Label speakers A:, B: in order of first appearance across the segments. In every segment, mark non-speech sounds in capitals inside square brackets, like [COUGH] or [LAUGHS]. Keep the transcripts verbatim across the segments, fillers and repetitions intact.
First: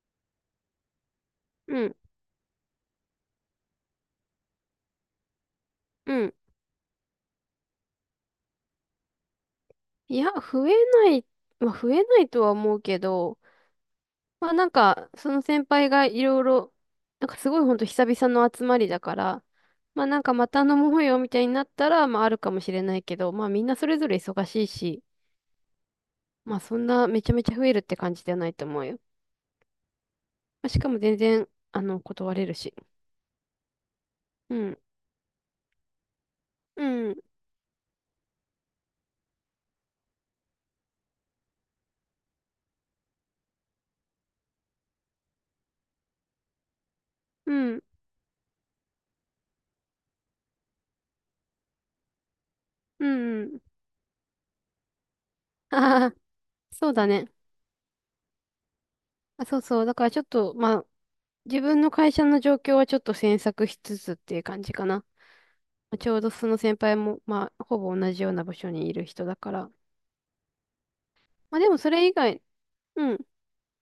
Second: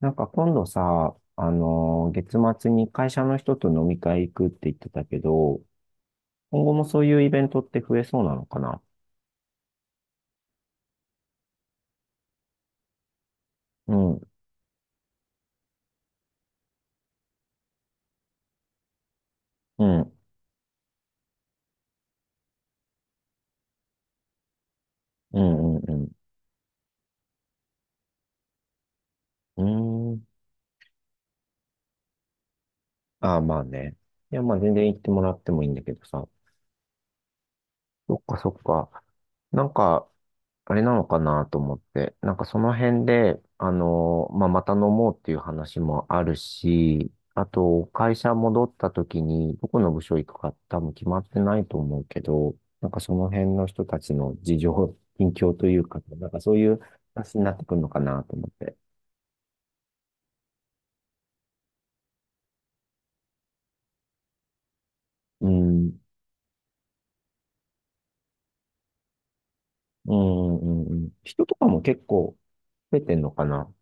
A: なんか今度さ、あ
B: うん、
A: のー月末に会社の人と飲み会行くって言ってたけど、
B: うん。
A: 今後もそういうイベントって増えそうなのかな？
B: いや、増えない、まあ、増えないとは思うけど、
A: うん、
B: まあなんか、その先輩がいろいろ、なんかすごいほんと久々の集まりだから、
A: う
B: まあ
A: ん、
B: なんかまた飲もうよみたいになったら、まああるかもしれないけど、まあみんなそれぞれ忙しいし、
A: うん、うん、
B: まあそんなめちゃめちゃ増えるって感じではないと思うよ。
A: うん。うーん。
B: まあ、しかも全然、あの、断れるし。
A: ああ、まあね。いや、ま
B: う
A: あ全
B: ん、
A: 然行ってもらってもいいんだけどさ。
B: うん、
A: そっか、そっか。なんか、あれなのかなと思って、なんかその辺で、あのまあ、また飲もうっていう話もあるし、あ
B: うん、
A: と、会社戻った時に、どこの部署行くか多分決まってないと思うけど、なんか
B: う
A: その辺
B: ん。
A: の人たちの事情、近況というか、
B: ああ、
A: なんかそう
B: [LAUGHS]
A: いう
B: そうだね。
A: 話になってくるのかなと思って。
B: あ、そうそう。だからちょっと、まあ自分の会社の状況はちょっと詮索しつつっていう感じかな。ま
A: うん、う
B: あちょうどその先輩も、まあ、ほぼ同じような場所にいる人だから。
A: ん、うん、うん。人と
B: まあ
A: か
B: でも
A: も
B: そ
A: 結
B: れ以
A: 構
B: 外、
A: 増え
B: う
A: てん
B: ん。
A: のかな？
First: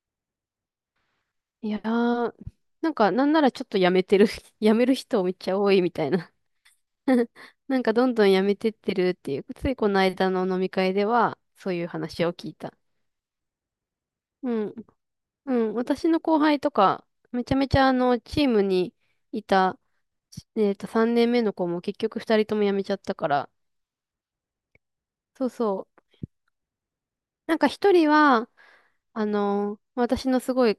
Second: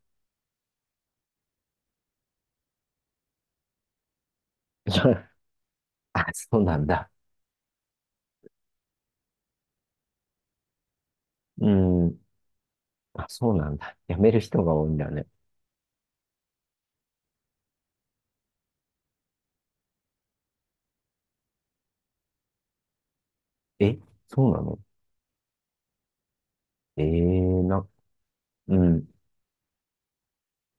B: いやー、なんかなんならちょっと辞めてる、[LAUGHS] 辞める人め
A: [LAUGHS]
B: っちゃ多いみたい
A: あ、
B: な。
A: そうなんだ。
B: [LAUGHS] なんかどんどん辞めてってるっていう、ついこの間の飲み会では
A: う
B: そういう
A: ん、
B: 話を聞いた。
A: あ、そうなんだ。辞める人
B: う
A: が
B: ん。
A: 多いんだね。
B: うん。私の後輩とか、めちゃめちゃあの、チームにいた、えっと、さんねんめの子も結局ふたりとも辞めちゃったから、
A: え、そうなの？
B: そうそう。
A: え
B: なん
A: え
B: か
A: な、
B: 一人は、
A: うん、
B: あの、私のすごい、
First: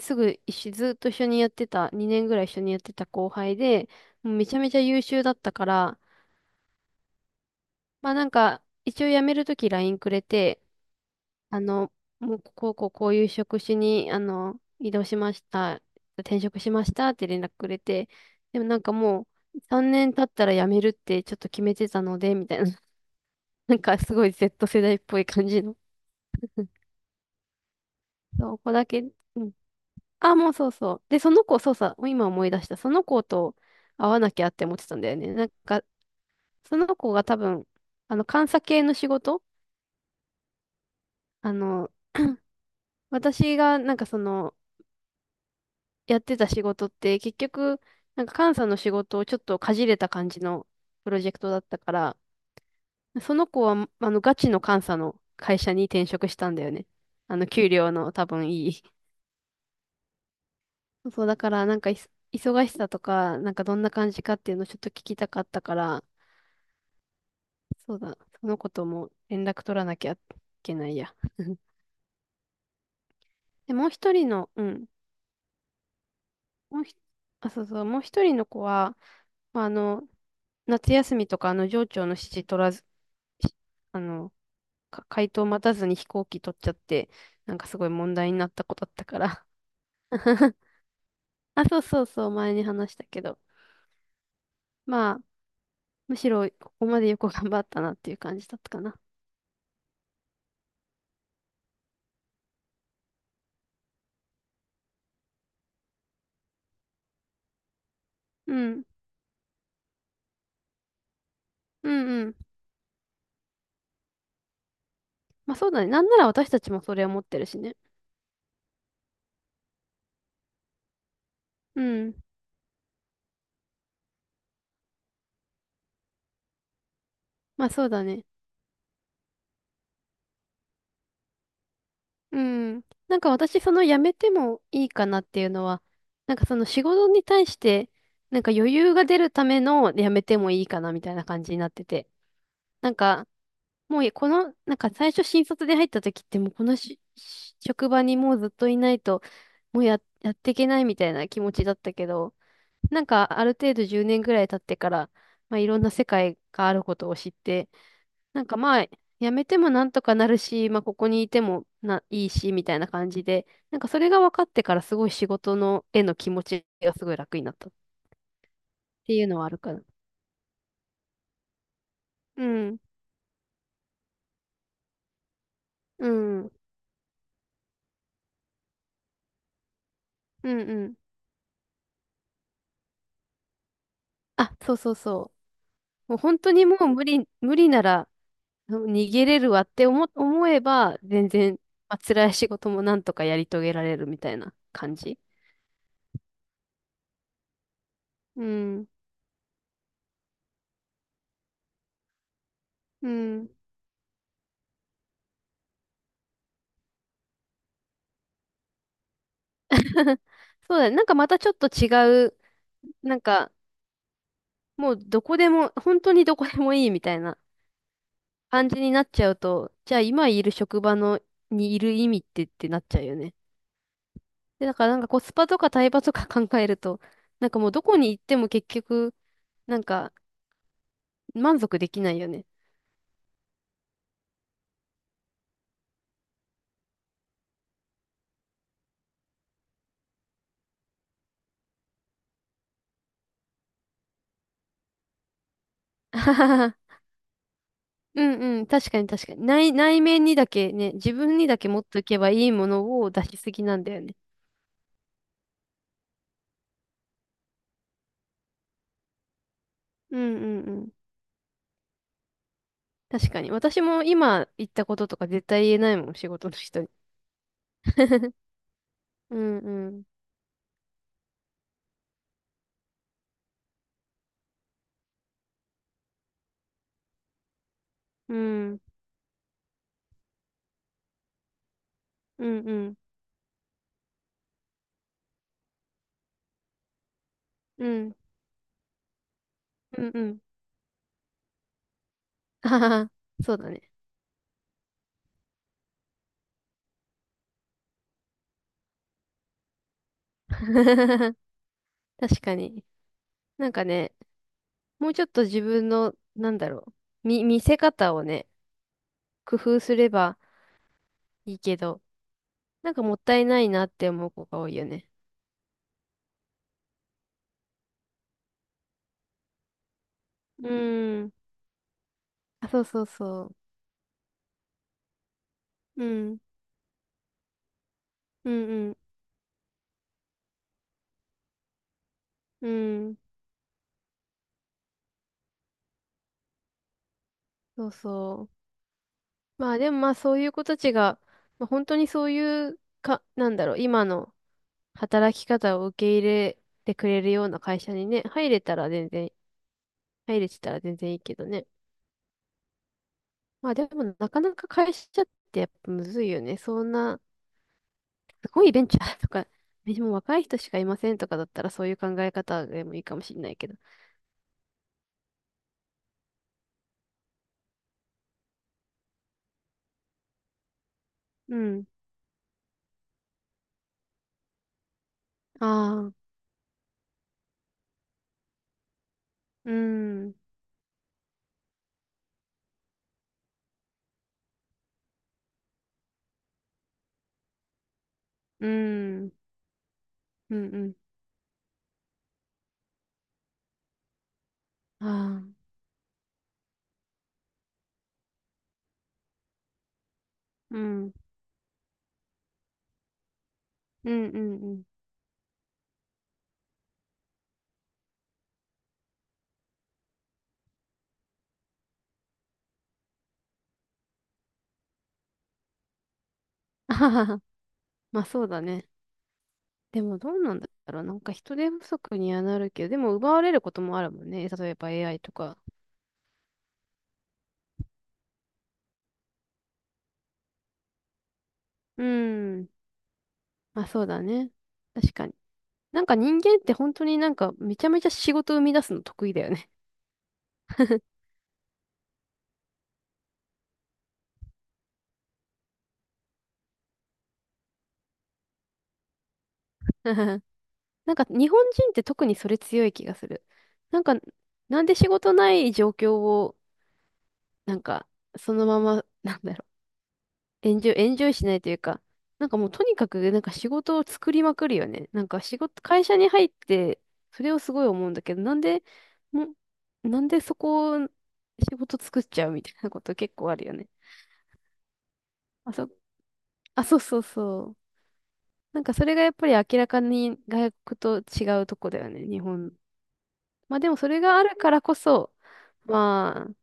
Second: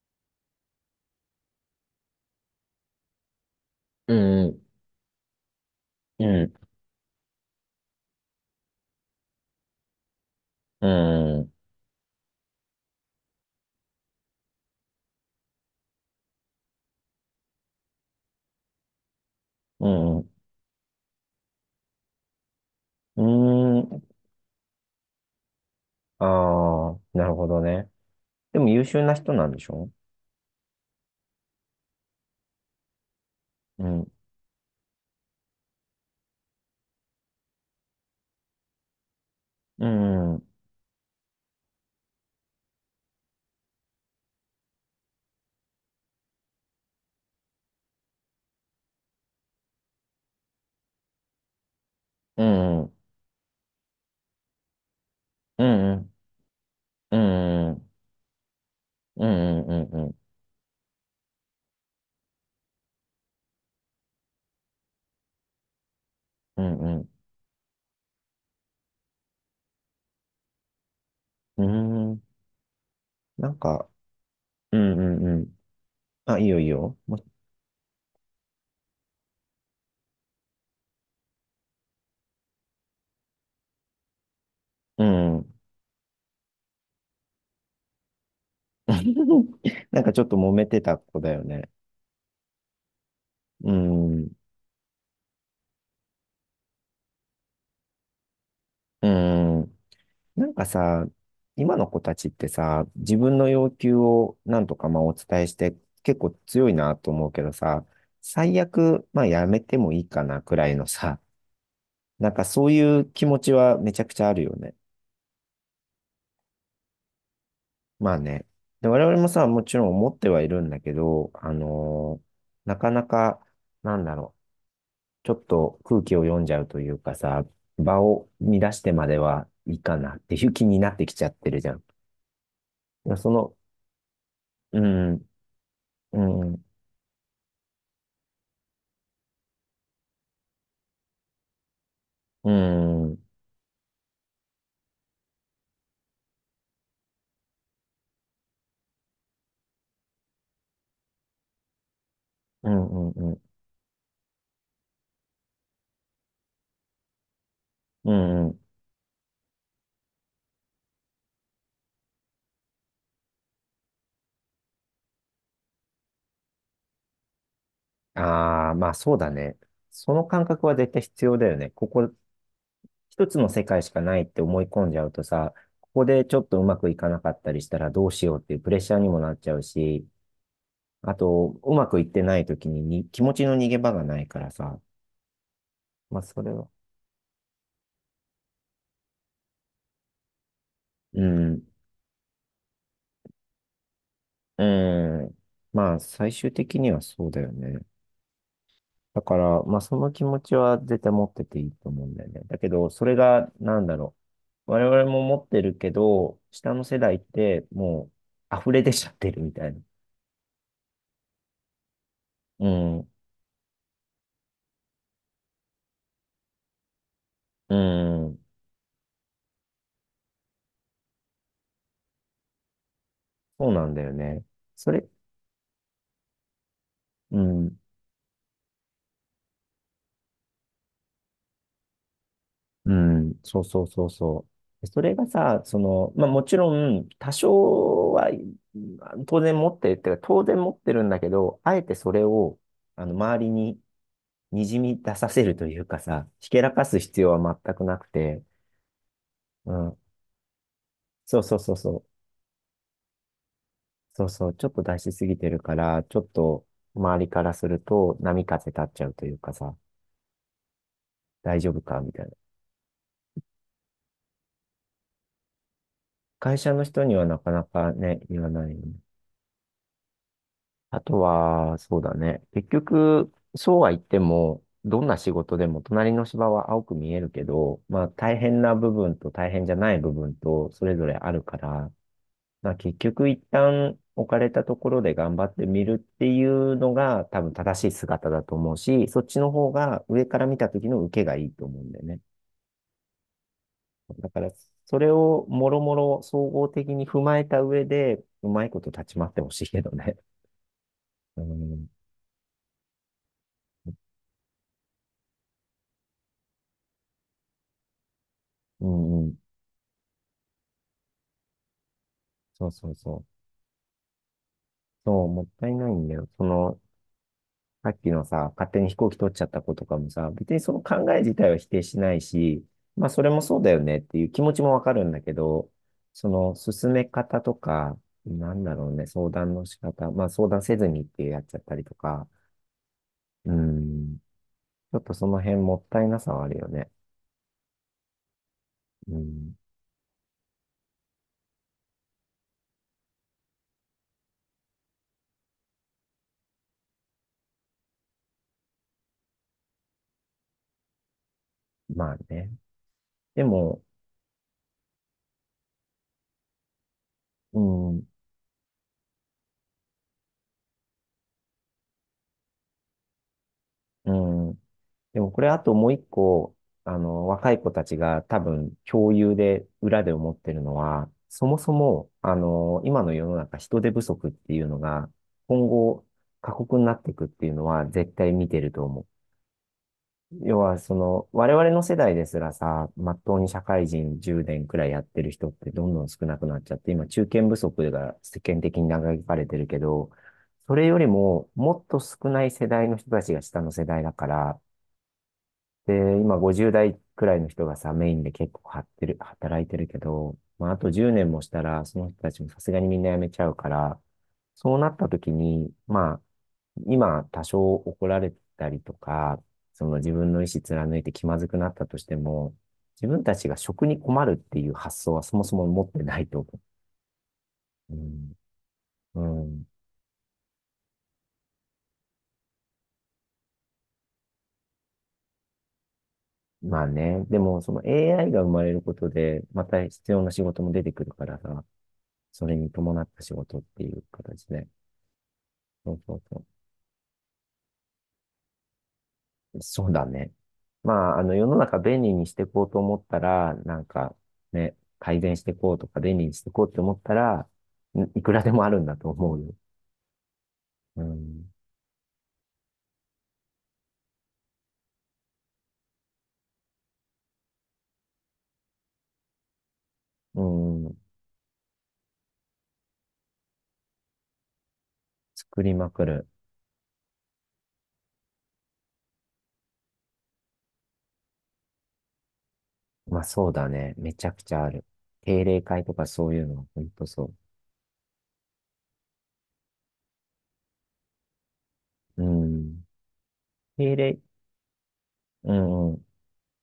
B: すぐ一緒、ずっと一緒にやってた、にねんぐらい一緒にやってた後輩で、
A: う
B: もうめち
A: ん、
B: ゃめちゃ優秀だったから、
A: うん、うん、
B: まあなんか、一応辞めるとき ライン くれて、
A: うん、
B: あの、もうこうこうこういう職種に、あの、移動しました、転職しましたって連絡くれて、でもなんかもう、
A: う
B: さんねん経っ
A: ん、
B: たら辞めるってちょっと決めてたので、みたいな、
A: う
B: [LAUGHS] なんか
A: ん、
B: すごい Z 世代っぽい感じの、
A: ああ、なるほどね。
B: そう
A: で
B: こ
A: も
B: こ
A: 優
B: だ
A: 秀
B: け、
A: な人
B: う
A: なん
B: ん。
A: でしょ？
B: あ、もうそうそう。で、その子、そうさ、今思い出した。その子と
A: う
B: 会
A: ん、
B: わなきゃって思ってたんだよね。なんか、その子が多分、あの、監査系の仕事、
A: うん、うん、
B: あの、私がなんかその、やってた仕事って、結局、なんか監査の仕事をちょっとかじれた感じのプロジェクトだったから、
A: うん、
B: その子は、あの、ガチの監査の会
A: う
B: 社に転
A: ん、
B: 職したんだよね。
A: う
B: あの、
A: ん、
B: 給
A: うん、
B: 料の多分いい。
A: うん、うん、うん、うん、
B: そう、だから、なんかいそ、忙しさとか、なんかどんな感じかっていうのをちょっと聞きたかったから、
A: うん、
B: そうだ、そのことも連絡取らなきゃいけないや。[LAUGHS]
A: うんうんなん
B: で、も
A: か、
B: う一人の、う
A: う
B: ん、
A: ん、うん、うん。あ、いいよ、いい
B: もうひ、
A: よ。も
B: あ、そうそう、もう一人の子は、まあ、あの、夏休みとか、あの、上長の指示取らず、しあの、
A: う
B: か
A: う
B: 回答
A: ん。
B: 待たずに飛行機取っちゃって、なんかすごい問題になった子だったから。
A: [LAUGHS] なんかちょっと揉
B: [LAUGHS]
A: めてた子だよ
B: あ、
A: ね。
B: そうそうそう、前に話したけど。
A: うん、
B: まあ、むしろここまでよく頑張ったなっていう感じだったかな。
A: うん、なんかさ、今の子たちってさ、自分の要求をなんとかまあお伝えして結構強いなと思うけどさ、
B: う
A: 最
B: ん。
A: 悪まあやめてもいいかなくらいのさ、
B: うんう
A: なん
B: ん。
A: かそういう気持ちはめちゃくちゃあるよね。
B: まあそうだね。なんなら私たちもそれを持ってるしね。
A: まあね。で、我々もさ、もちろん思ってはいるんだけど、あ
B: うん。
A: のーなかなか、なんだろう、ちょっと空気を読んじゃうというかさ、
B: まあそう
A: 場
B: だね。
A: を乱してまではいいかなっていう気になってきちゃってるじゃん。
B: うん。
A: いや
B: なん
A: そ
B: か
A: の、
B: 私、その辞めても
A: う
B: いいかなっ
A: ん、
B: ていうのは、なん
A: う
B: かそ
A: ん。
B: の仕事に対して、なんか余裕が出るための辞めてもいいかなみたいな感じになってて。
A: う
B: なん
A: ん、うん、
B: か、もうこの、なんか最初新卒で入った時ってもうこのしし職場にもうずっといないと、もうや、やっていけないみたいな気持ちだったけど、
A: う
B: なん
A: ん、う
B: か
A: ん、
B: ある程度じゅうねんぐらい経ってから、まあいろんな世界があることを知って、
A: う
B: な
A: ん。
B: ん
A: う
B: か
A: ん
B: まあ、やめてもなんとかなるし、まあここにいてもな、いいし、みたいな感じで、なんかそれが分かってからすごい仕事の、への気持ちがすごい楽になったっ
A: ああ、まあそ
B: て
A: う
B: いう
A: だ
B: のはあ
A: ね。
B: るかな。
A: その感覚は絶対必要だよね。ここ、
B: うん、
A: 一つの世界しかないって思い込んじゃうとさ、ここ
B: う
A: でちょ
B: ん、
A: っ
B: うん、
A: とうまくいかなかったりしたらどうしようっていうプレッシャーにもなっちゃうし、
B: うん。
A: あと、うまくいってない時にに気持ちの逃げ場がないから
B: あ、そう
A: さ、
B: そうそう。もう
A: まあ
B: 本
A: そ
B: 当
A: れ
B: に
A: は。
B: もう無理、無理ならうん逃げれるわって思、思えば、
A: う
B: 全然、
A: ん、
B: まあ、辛い仕事もなんとかやり遂げられるみたいな感じ。
A: うん。まあ最終的にはそうだよね。
B: うん、
A: だから、まあ、その気持ちは絶対持ってていいと思うんだよね。だけど、そ
B: う
A: れ
B: ん。
A: が、なんだろう。我々も持ってるけど、下の世代って、もう、溢れ出ちゃってるみたいな。
B: [LAUGHS] そうだね。なんかまたちょっと違う、
A: うん、
B: なんか、もうどこでも、本当にどこでもいいみたいな
A: うん、
B: 感じになっちゃうと、じゃあ今いる職場のにいる意味ってってなっちゃうよね。
A: そうなんだよね。
B: で、だか
A: そ
B: らなん
A: れ、
B: かコスパとかタイパとか考えると、
A: う
B: なんかもう
A: ん、
B: どこに行っても結局、なんか満足できないよね。
A: うん、そうそうそうそう。それがさ、その、まあ、もちろん、多少は、当然持ってるっていうか、当然持ってるんだけど、あえてそれを、あの、周りに、にじみ出させるというか
B: [LAUGHS] あ
A: さ、
B: は
A: ひ
B: は
A: けらか
B: は
A: す必要は全くなく
B: う
A: て、
B: んうん、確かに確かに。
A: う
B: 内、
A: ん。
B: 内面にだけね、自分
A: そう
B: に
A: そ
B: だ
A: う
B: け
A: そう
B: 持っ
A: そ
B: てお
A: う。
B: けばいいものを出しすぎなんだよね。
A: そうそう。ちょっと出しすぎてるから、ちょっと周りからすると波風立っちゃうというかさ、
B: うんうんうん。
A: 大丈夫かみたいな。
B: 確かに。私も今言ったこととか絶対言えないもん、仕事
A: 会
B: の
A: 社
B: 人
A: の
B: に。
A: 人にはなかなかね、
B: [LAUGHS]
A: 言わないよね。
B: うんうん。
A: あとは、そうだね。結局、そうは言っても、どんな仕事でも隣の芝は青く見えるけど、まあ
B: う
A: 大変な
B: ん。
A: 部分と大変じゃない部分とそれぞれあるから、
B: うん
A: ま
B: う
A: あ
B: ん。
A: 結局一旦置かれたところで頑張ってみるっていうのが多分
B: う
A: 正しい
B: ん。
A: 姿だと思うし、そっちの方
B: う
A: が
B: んう
A: 上か
B: ん。
A: ら見た時の受けがいいと思うんだよね。
B: [LAUGHS] あははそうだね。
A: だからそれをもろもろ総合的に踏まえた上で、うまいこと立ち回ってほしいけどね。
B: [LAUGHS]
A: うん、
B: 確かに。なんかね、もうちょっと自分の、なんだろう、見、見せ方をね、
A: うん、うん。
B: 工夫すればいいけど、
A: そうそ
B: な
A: う
B: んかもっ
A: そう。
B: たいないなって思う子が多いよね。
A: そう、もったいないんだよ。その、さっきのさ、勝手に飛行機取っちゃった子とかもさ、別に
B: う
A: その考え
B: ーん。
A: 自体は否定しないし、
B: あ、そうそ
A: ま
B: う
A: あそれも
B: そ
A: そうだよねっていう気持ちもわかるんだけど、
B: う。う
A: そ
B: ん。
A: の進め方とか、
B: う
A: なんだろう
B: ん
A: ね、相談の仕方、まあ相談せずにってやっちゃったりとか、
B: うん。うん。
A: うん、ちょっとその辺もったいなさはあるよね。
B: そうそう。
A: うん、
B: まあでもまあそういう子たちが、まあ、本当にそういうか、なんだろう、今の働き方を受け入れてくれるような会社にね、入れたら全然入れてたら全然いいけどね。
A: まあね。で
B: まあ
A: も、
B: でもなかなか会社ってやっぱむずいよね。そんな、
A: うん、
B: すごいベンチャーとか、[LAUGHS] でもう若い人しかいませんとかだったらそういう考え方でもいいかもしれないけど。
A: うん、でもこれあともう一個、あの、若い子たちが多分共有で裏で思ってるのは、そも
B: う
A: そ
B: ん。
A: も、あの、今の世の中人手不足っていうのが、今後
B: ああ、
A: 過酷になっていくっていうのは絶対見てると思う。
B: うん、うん、
A: 要は、その、我々の世代ですらさ、まっとうに社会人じゅうねんくらいやってる人ってどんどん少なくなっちゃって、今中堅不足が世間
B: う
A: 的に嘆
B: ん、
A: かれてるけど、
B: う
A: それ
B: ん、
A: よりももっと少ない世代の人たちが下の世代だから、
B: ああ、
A: で、今ごじゅう代くらいの人がさ、メインで結構張ってる、働いてるけど、まあ、あ
B: う
A: と
B: ん、う
A: 10
B: ん、
A: 年もしたら、その人たちもさすがにみんな辞めちゃうから、
B: うん、う
A: そう
B: ん。
A: なった時に、まあ、今多少怒られたりとか、その自分の意思貫いて気まずくなったとしても、自分たちが職に困るっていう発想はそもそも持ってないと思
B: [LAUGHS] あはは
A: う。う
B: まあ
A: ん。
B: そうだね。
A: うん。
B: でもどうなんだろう。なんか人手不足にはなるけど、でも奪われることもあるもんね。例えば エーアイ とか。
A: まあね。でも、その エーアイ が生まれることで、また必要な仕事も出てくるからさ、
B: う
A: それ
B: ん。
A: に伴った仕事って
B: まあ
A: い
B: そ
A: う
B: うだ
A: 形
B: ね。
A: で。
B: 確かに。
A: そう
B: なん
A: そ
B: か
A: う
B: 人
A: そ
B: 間って本当になんかめちゃめちゃ仕事生み出すの得意だよ
A: う。
B: ね。
A: そうだね。ま
B: [LAUGHS]
A: あ、あの、世の中便利にしていこうと思ったら、なんかね、改善していこうとか便利にしていこうって思ったら、んいくらでもあるんだと思うよ。う
B: なんか日
A: ん。
B: 本人って特にそれ強い気がする。なんか、なんで仕事ない状況を、なんか、そのまま、[LAUGHS] なんだろ
A: う
B: う、エンジョ
A: ん。
B: イ、エンジョイしないというか、なんかもうとにかくなんか仕事を作りまくるよね。なんか仕
A: 作り
B: 事、
A: まく
B: 会社
A: る。
B: に入って、それをすごい思うんだけど、なんで、もなんでそこを仕事作っちゃうみたいなこと
A: まあ
B: 結
A: そ
B: 構
A: う
B: ある
A: だ
B: よね。
A: ね。めちゃくちゃある。定例
B: あ、
A: 会
B: そ、
A: とかそういうのは
B: あ、
A: 本
B: そう
A: 当
B: そう
A: そ
B: そう。なんかそれがやっぱり明らかに外国と違うとこだよ
A: う。
B: ね、日
A: う
B: 本。
A: ん。
B: まあで
A: 定
B: もそ
A: 例。
B: れがあるからこそ、
A: うん
B: まあ、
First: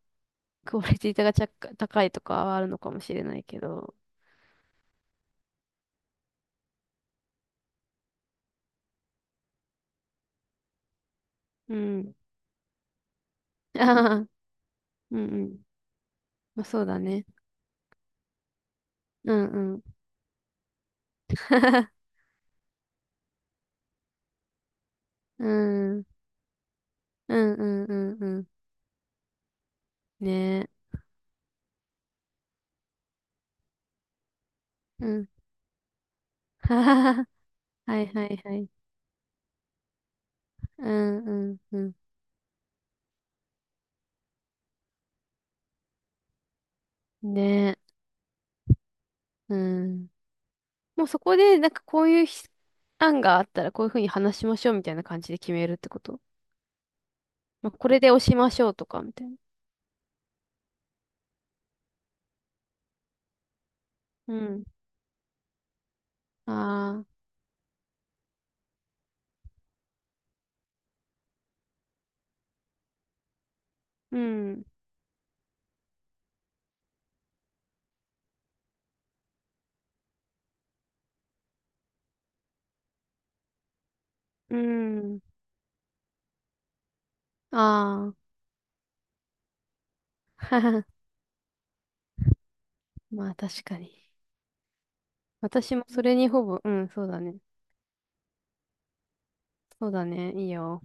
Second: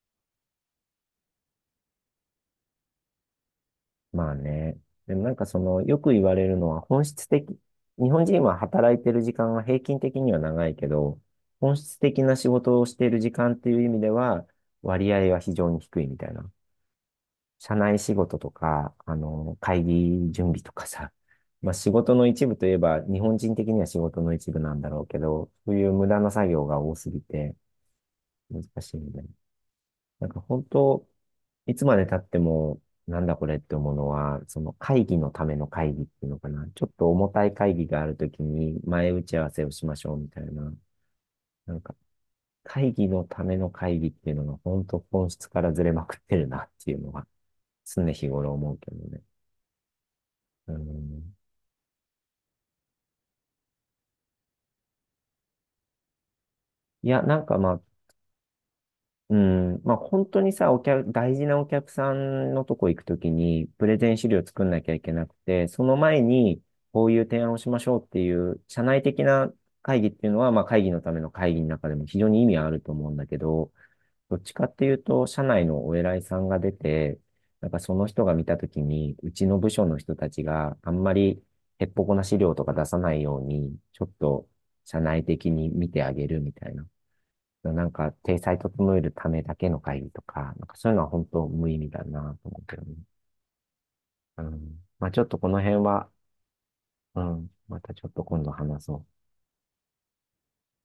B: クオリティがちゃ高いとかはあるのかもしれないけど。
A: まあね。でもなんかその、よく言われるのは本質的、日本人は働いてる時間は平均的には長いけど、
B: う
A: 本質
B: ん。
A: 的な仕事をしている時間ってい
B: [LAUGHS]
A: う意味で
B: ああ、うん
A: は、割
B: う
A: 合は非
B: ん。
A: 常に低いみたいな。
B: まあそうだね。
A: 社内仕事とか、あ
B: うん
A: の、
B: う
A: 会
B: ん。
A: 議準備とかさ、まあ仕
B: [LAUGHS]
A: 事の一部といえば、日本人的には仕事の一部なんだろうけ
B: う
A: ど、そういう
B: ん。
A: 無駄な作業が多すぎ
B: うん
A: て
B: うんうんうん。
A: 難しいんだよね。なんか本
B: ね
A: 当、いつまで経っても、なんだこれって思うのは、その会
B: え。う
A: 議
B: ん。
A: のための会議っていうのかな。
B: [LAUGHS] は
A: ちょっと
B: はは。
A: 重たい会議
B: は
A: があ
B: い
A: る
B: は
A: と
B: い
A: き
B: はい。
A: に前打ち合わせをしましょうみたいな。
B: うんうん
A: な
B: う
A: んか
B: ん。
A: 会議のための会議っていうのが本当本質からずれまくってるなっていうのは
B: ねえ。
A: 常日頃思うけどね。
B: うん。
A: う
B: もうそ
A: ん。
B: こで、なんかこういうひ案があったらこういうふうに話しましょうみたいな感じで決めるってこと、
A: いや、なんか
B: まあ、
A: まあ
B: これで押しましょうとか、みたい
A: う
B: な。
A: ん。まあ、本当にさ、お客、大事なお客さんのとこ行くときに、プレゼン資
B: う
A: 料作
B: ん。
A: んなきゃいけなくて、その前に、
B: あ
A: こ
B: あ、
A: ういう提案をしましょうっていう、社内的な会議っていうのは、まあ、会議のための会議の中でも非常に意味はあると思うんだけど、
B: う
A: どっちか
B: ん、
A: っていうと、社内のお偉いさんが出て、なんかその人が見たときに、うちの部署の人たちがあんまりへっぽこな資料とか出さないように、ちょっと
B: う
A: 社
B: ん、
A: 内的に見てあげるみたいな。なんか、
B: あ
A: 体裁整えるためだけの会議とか、なんか
B: あ、
A: そういうの
B: [LAUGHS]
A: は本当無意味だなと思うけどね。
B: まあ確かに。
A: うん。まあちょっとこの
B: 私
A: 辺
B: もそ
A: は、
B: れにほぼ、うん、そうだ
A: う
B: ね。
A: ん。またちょっと今度話そう。
B: そうだね、いいよ。